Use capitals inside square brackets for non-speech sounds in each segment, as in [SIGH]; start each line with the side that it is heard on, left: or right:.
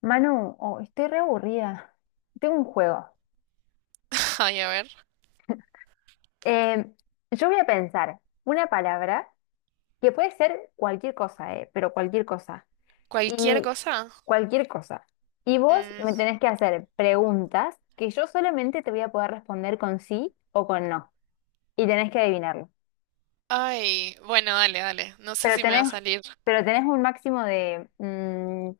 left: Manu, oh, estoy re aburrida. Tengo un juego.
right: [LAUGHS] Ay, a ver.
left: Eh, yo voy a pensar una palabra que puede ser cualquier cosa, pero cualquier cosa.
right: ¿Cualquier
left: Y
right: cosa?
left: cualquier cosa. Y vos
right: Mm,
left: me tenés que hacer preguntas que yo solamente te voy a poder responder con sí o con no. Y tenés que adivinarlo.
right: ay, bueno, dale, dale. No sé
left: Pero
right: si me va
left: tenés,
right: a salir.
left: pero tenés un máximo de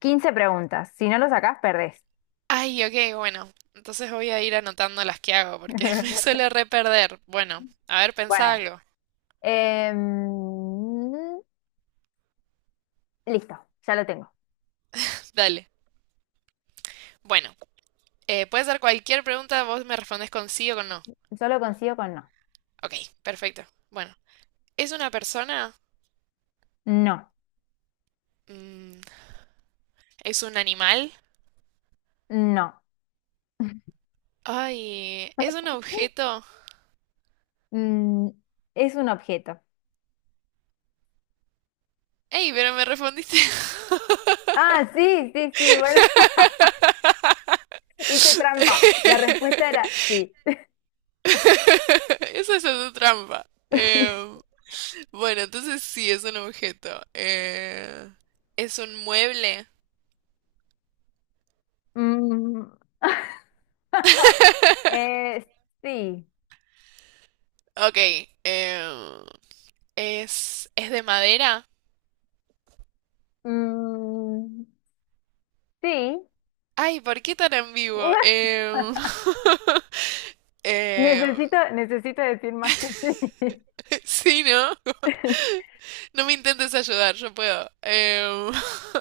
left: 15 preguntas. Si no lo sacás, perdés.
right: Ay, ok, bueno. Entonces voy a ir anotando las que hago porque [LAUGHS] me
left: [LAUGHS]
right: suelo re perder. Bueno, a ver, pensá
left: Bueno,
right: algo.
left: em, listo, ya lo tengo.
right: Dale. Bueno, puede ser cualquier pregunta, vos me respondes con sí o con no.
left: Yo lo consigo con no.
right: Ok, perfecto. Bueno, ¿es una persona?
left: No,
right: Mm, ¿es un animal?
left: no.
right: Ay, ¿es un objeto?
left: Mm, es un objeto.
right: Ey, pero me respondiste.
left: Ah, sí, sí, sí, bueno, [LAUGHS] hice trampa. La respuesta era
right: [LAUGHS]
left: sí.
right: Eso es su trampa.
left: [LAUGHS]
right: Bueno, entonces sí, es un objeto. Es un mueble.
left: Mm, eh, sí.
right: Ok, em, es de madera.
left: Mm, sí.
right: Ay, ¿por qué tan ambiguo?
left: [LAUGHS]
right: [LAUGHS] Em,
left: Necesito decir más que sí.
right: [LAUGHS] sí, ¿no? [LAUGHS]
left: [LAUGHS]
right: No me intentes ayudar, yo puedo. Em,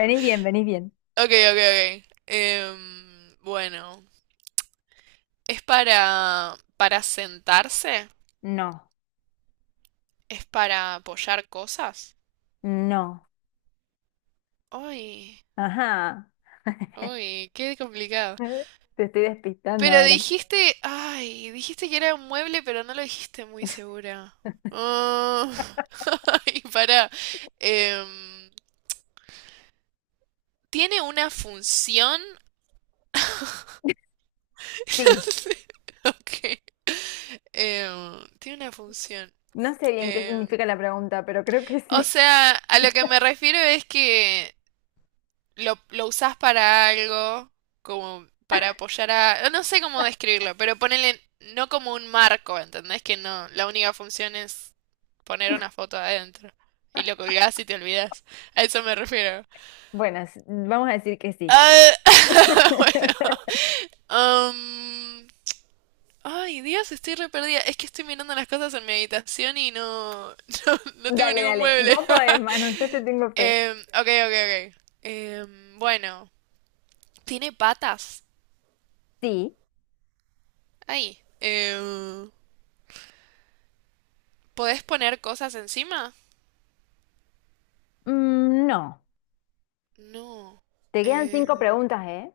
left: Venís
right: [LAUGHS]
left: bien, venís bien.
right: ok, ok, ok. Em, bueno, ¿es para sentarse?
left: No,
right: ¿Es para apoyar cosas?
left: no.
right: Uy,
left: Ajá.
right: uy, qué complicado.
left: [LAUGHS] Te estoy despistando
right: Pero
left: ahora.
right: dijiste, ay, dijiste que era un mueble, pero no lo dijiste muy segura. Ah, [LAUGHS] ay, pará. Em, ¿Tiene una función?
left: Sí.
right: [LAUGHS] No. Ok. Em, tiene una función.
left: No sé bien qué
right: Em,
left: significa la pregunta, pero creo que
right: o
left: sí.
right: sea, a lo que me refiero es que lo usás para algo, como para apoyar a... No, no sé cómo describirlo, pero ponele no como un marco, ¿entendés? Que no, la única función es poner una foto adentro. Y lo colgás y te olvidás. A eso me refiero.
left: Bueno, vamos a decir que sí.
right: Ah, [LAUGHS] bueno. Ay, Dios, estoy re perdida. Es que estoy mirando las cosas en mi habitación y no, [LAUGHS] no, no tengo
left: Dale,
right: ningún
left: dale,
right: mueble.
left: va a
right: [LAUGHS]
left: poder, mano, yo te tengo fe.
right: Em, ok, ok, ok. Em, bueno, ¿tiene patas?
left: Sí.
right: Ahí. ¿Podés poner cosas encima?
left: Mm, no.
right: No.
left: Te quedan
right: Eh,
left: cinco preguntas, ¿eh?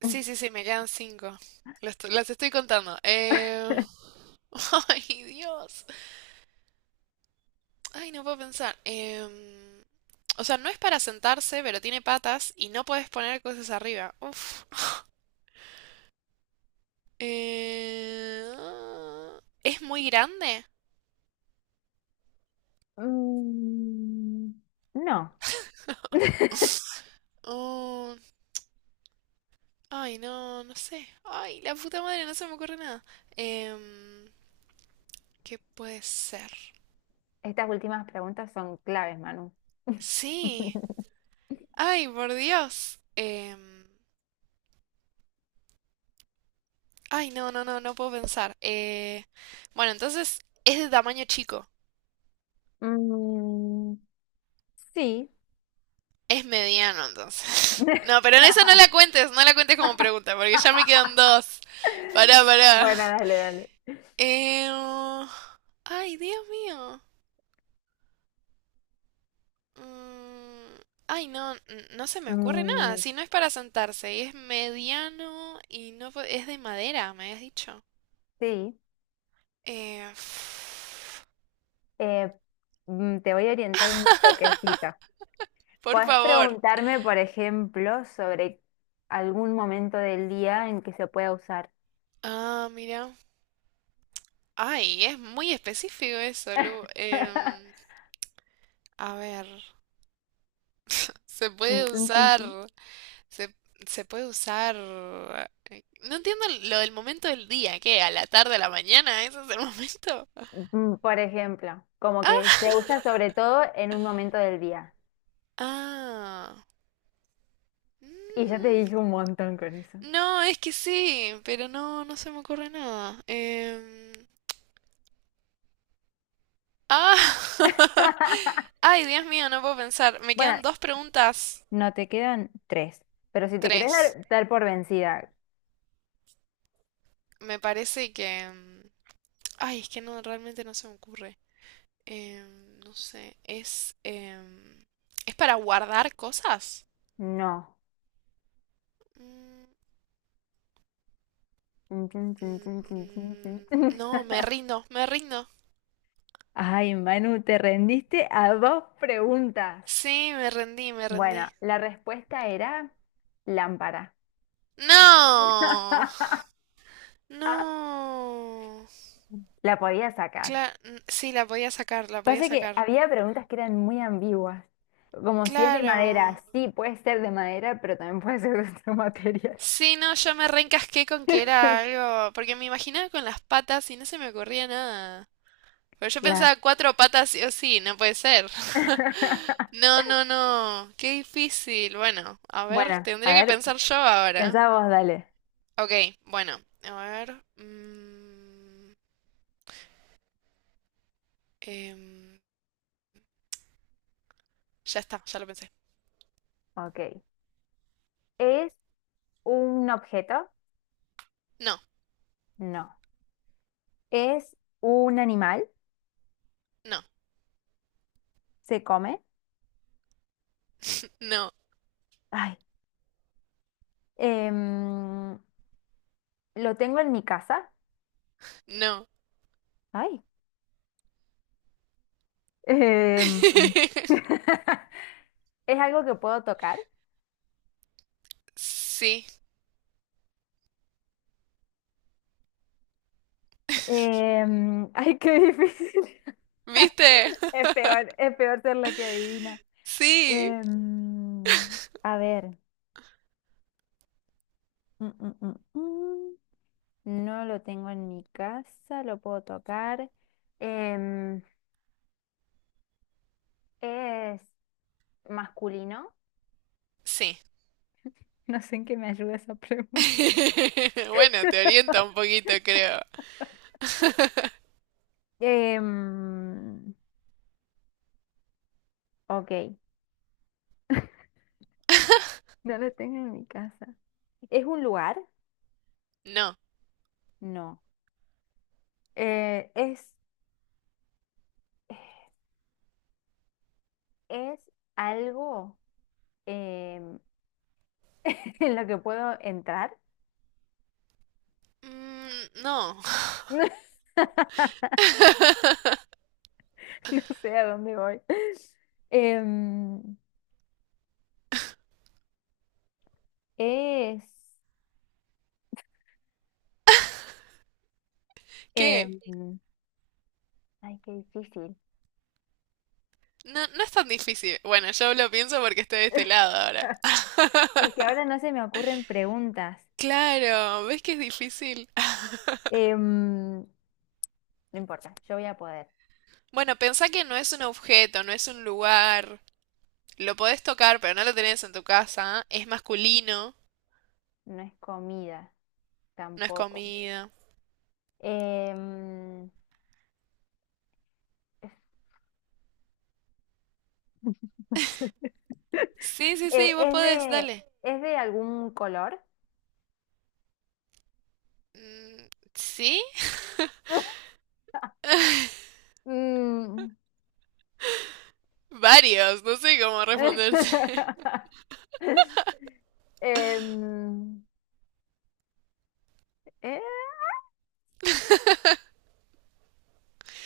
right: sí, sí, sí, me quedan cinco. Las, las estoy contando. [LAUGHS] Ay, Dios. Ay, no puedo pensar. O sea, no es para sentarse, pero tiene patas y no puedes poner cosas arriba. Uf. Ah, ¿es muy grande?
left: Mm, no.
right: Oh, ay, no, no sé. Ay, la puta madre, no se me ocurre nada. Em, ¿Qué puede ser?
left: Estas últimas preguntas son claves, Manu.
right: Sí.
left: [LAUGHS]
right: Ay, por Dios. Em, ay, no, no, no, no puedo pensar. Bueno, entonces es de tamaño chico.
left: Mm, sí.
right: Es mediano, entonces. [LAUGHS] No, pero en eso no
left: [LAUGHS]
right: la cuentes, no la cuentes como pregunta, porque ya me quedan dos. Pará, pará.
left: Bueno, dale, dale.
right: Em, ay, Dios mío. Mm, ay, no, no se me ocurre nada.
left: Mm,
right: Si no es para sentarse y es mediano y no es de madera, me habías dicho.
left: sí.
right: Eh,
left: Eh, te voy a orientar un toquecito.
right: por
left: Podés
right: favor.
left: preguntarme, por ejemplo, sobre algún momento del día en que se pueda usar.
right: Ah, mira. Ay, es muy específico eso, Lu.
left: [LAUGHS]
right: A ver, se
left: Tun,
right: puede
left: tun, tun,
right: usar,
left: tun.
right: se, se puede usar. No entiendo lo del momento del día, ¿qué? ¿A la tarde, a la mañana? ¿Ese es el [LAUGHS] momento?
left: Mm, por ejemplo, como
right: Ah,
left: que se usa sobre todo en un momento del día.
right: ah,
left: Y ya te
right: mm,
left: dije un montón con eso.
right: no, es que sí, pero no, no se me ocurre nada. Ah, [LAUGHS]
left: [LAUGHS]
right: ay, Dios mío, no puedo pensar. Me
left: Bueno,
right: quedan dos preguntas,
left: no te quedan tres, pero si te querés
right: tres.
left: dar, dar por vencida,
right: Me parece que... ay, es que no, realmente no se me ocurre. Em, no sé, ¿es para guardar cosas?
left: no.
right: Mm,
left: Tun, tun, tun, tun,
right: mm,
left: tun, tun, tun,
right: mm,
left: tun.
right: no, me rindo, me rindo.
left: [LAUGHS] Ay, Manu, te rendiste a dos preguntas.
right: Sí, me rendí, me
left: Bueno,
right: rendí.
left: la respuesta era lámpara.
right: No,
left: [LAUGHS]
right: no.
left: La podía sacar.
right: Claro, sí, la podía sacar, la podía
left: Pasa que
right: sacar.
left: había preguntas que eran muy ambiguas, como si es de madera,
right: Claro.
left: sí, puede ser de madera, pero también puede ser de otro material.
right: Sí, no, yo me reencasqué con que era
left: [LAUGHS]
right: algo, porque me imaginaba con las patas y no se me ocurría nada. Pero yo
left: Claro.
right: pensaba cuatro patas sí o sí, no puede ser. [LAUGHS]
left: [LAUGHS]
right: No, no, no. Qué difícil. Bueno, a ver,
left: Bueno,
right: tendría
left: a
right: que
left: ver,
right: pensar yo ahora.
left: pensá vos, dale.
right: Ok, bueno, a ver. Em, ya está, ya lo pensé.
left: Ok. ¿Es un objeto?
right: No,
left: No. ¿Es un animal?
right: no,
left: ¿Se come?
right: no,
left: Ay. em, ¿Lo tengo en mi casa?
right: no.
left: Ay. Em,
right: [LAUGHS]
left: [LAUGHS] es algo que puedo tocar.
right: Sí.
left: Em, [LAUGHS] ay, qué difícil. [LAUGHS]
right: ¿Viste? [LAUGHS]
left: Es peor ser la que adivina.
right: Sí.
left: Em, a ver. Mm, mm, mm, mm. No lo tengo en mi casa, lo puedo tocar. Em, es masculino. [LAUGHS]
right: Sí.
left: No sé en qué me ayuda esa pregunta.
right: [LAUGHS] Bueno, te orienta un
left: [LAUGHS]
right: poquito, creo. [LAUGHS]
left: Em, ok, [LAUGHS] no lo tengo en mi casa. ¿Es un lugar?
right: No.
left: No. Eh, es, es algo em, [LAUGHS] en lo que puedo entrar.
right: Mm, no.
left: [LAUGHS]
right: [LAUGHS]
left: No sé a dónde voy. Em, es...
right: ¿Qué?
left: em, ay, qué difícil.
right: No, no es tan difícil. Bueno, yo lo pienso porque estoy de este lado ahora.
left: [LAUGHS]
right: [LAUGHS]
left: Es que ahora no se me ocurren preguntas.
right: Claro, ¿ves que es difícil? [LAUGHS]
left: Em, no importa, yo voy a poder.
right: Bueno, pensá que no es un objeto, no es un lugar. Lo podés tocar, pero no lo tenés en tu casa. Es masculino,
left: No es comida
right: no es
left: tampoco.
right: comida.
left: Em, [LAUGHS] no sé.
right: Sí, sí, sí,
left: Eh,
right: vos
left: ¿es
right: podés,
left: de,
right: dale.
left: ¿es de algún color?
right: Mm, ¿sí?
left: [LAUGHS] Mm.
right: [LAUGHS] Varios, no sé cómo responderte. [LAUGHS]
left: [LAUGHS] Em, eh,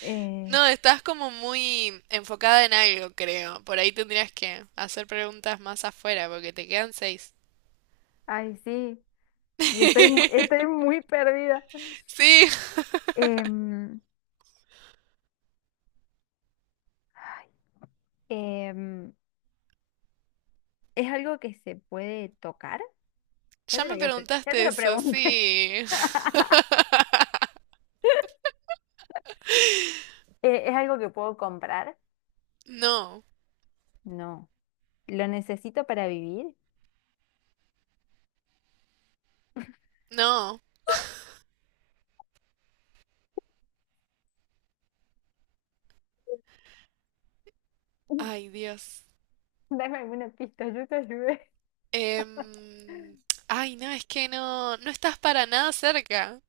left: eh,
right: No, estás como muy enfocada en algo, creo. Por ahí tendrías que hacer preguntas más afuera, porque te quedan seis.
left: ay, sí, y estoy, estoy
right: [LAUGHS]
left: muy perdida.
right: Sí,
left: Em, ay, em, ¿Es algo que se puede tocar? Ya
right: ya
left: te lo
right: me
left: había ya te
right: preguntaste
left: lo
right: eso,
left: pregunté.
right: sí. [LAUGHS]
left: [LAUGHS] ¿Es algo que puedo comprar?
right: No,
left: No. ¿Lo necesito para vivir?
right: no. Ay,
left: [LAUGHS]
right: Dios.
left: Dame alguna pista, yo te ayudé.
right: Em, ay, no, es que no, no estás para nada cerca.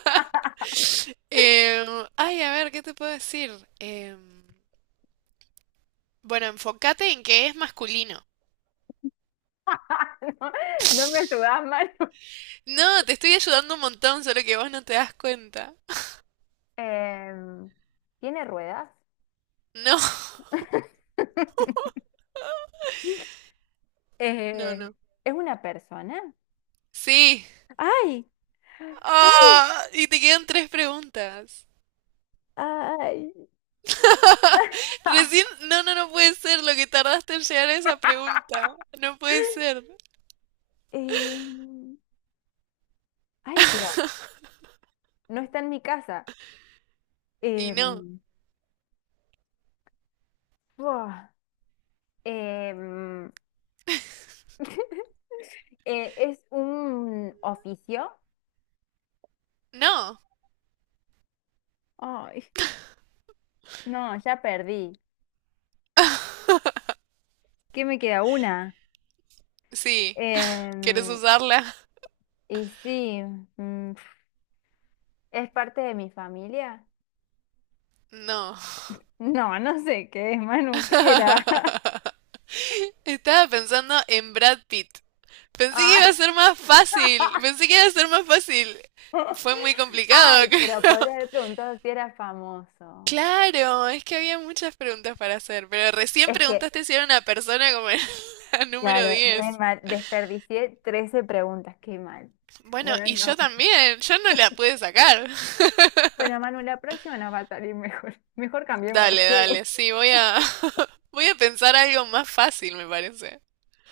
left: [LAUGHS]
right: Em, ay, a ver, ¿qué te puedo decir? Em, bueno, enfócate en que es masculino.
left: No, no me ayudas, Manu.
right: No, te estoy ayudando un montón, solo que vos no te das cuenta.
left: Em, ¿Tiene ruedas?
right: No,
left: [LAUGHS]
right: [LAUGHS] no,
left: Eh,
right: no.
left: ¿es una persona?
right: Sí.
left: ¡Ay! ¡Ay!
right: Ah, y te quedan tres preguntas.
left: ¡Ay! [LAUGHS] Ah,
right: Recién, no, no, no puede ser lo que tardaste en llegar a esa pregunta. No puede ser.
left: Em, ay, pero no está en mi casa.
right: Y no,
left: Em, buah, em, [LAUGHS] ¿es un oficio?
right: no.
left: ¡Ay! No, ya perdí.
right: [LAUGHS]
left: ¿Qué me queda? Una.
right: Sí, ¿quieres
left: Em,
right: usarla?
left: y sí, mm, ¿es parte de mi familia?
right: No.
left: No, no sé qué es, Manu, ¿qué era? [LAUGHS]
right: [LAUGHS] Estaba pensando en Brad Pitt. Pensé que
left: Ah.
right: iba a ser más fácil.
left: [LAUGHS]
right: Pensé que iba a ser más fácil. Fue muy complicado,
left: Ay,
right: [LAUGHS] creo.
left: pero podría haber preguntado si era famoso.
right: Claro, es que había muchas preguntas para hacer, pero recién
left: Es que,
right: preguntaste si era una persona como en [LAUGHS] la número
left: claro, re
right: 10.
left: mal. Desperdicié 13 preguntas, qué mal.
right: Bueno,
left: Bueno,
right: y yo
left: no.
right: también, yo no la pude sacar. [LAUGHS]
left: Bueno, Manu, la próxima nos va a salir mejor. [LAUGHS] Mejor cambiemos de
right: Dale,
left: juego.
right: dale, sí, voy a [LAUGHS] voy a pensar algo más fácil, me parece.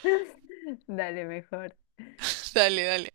left: [LAUGHS] Dale, mejor.
right: Dale, dale.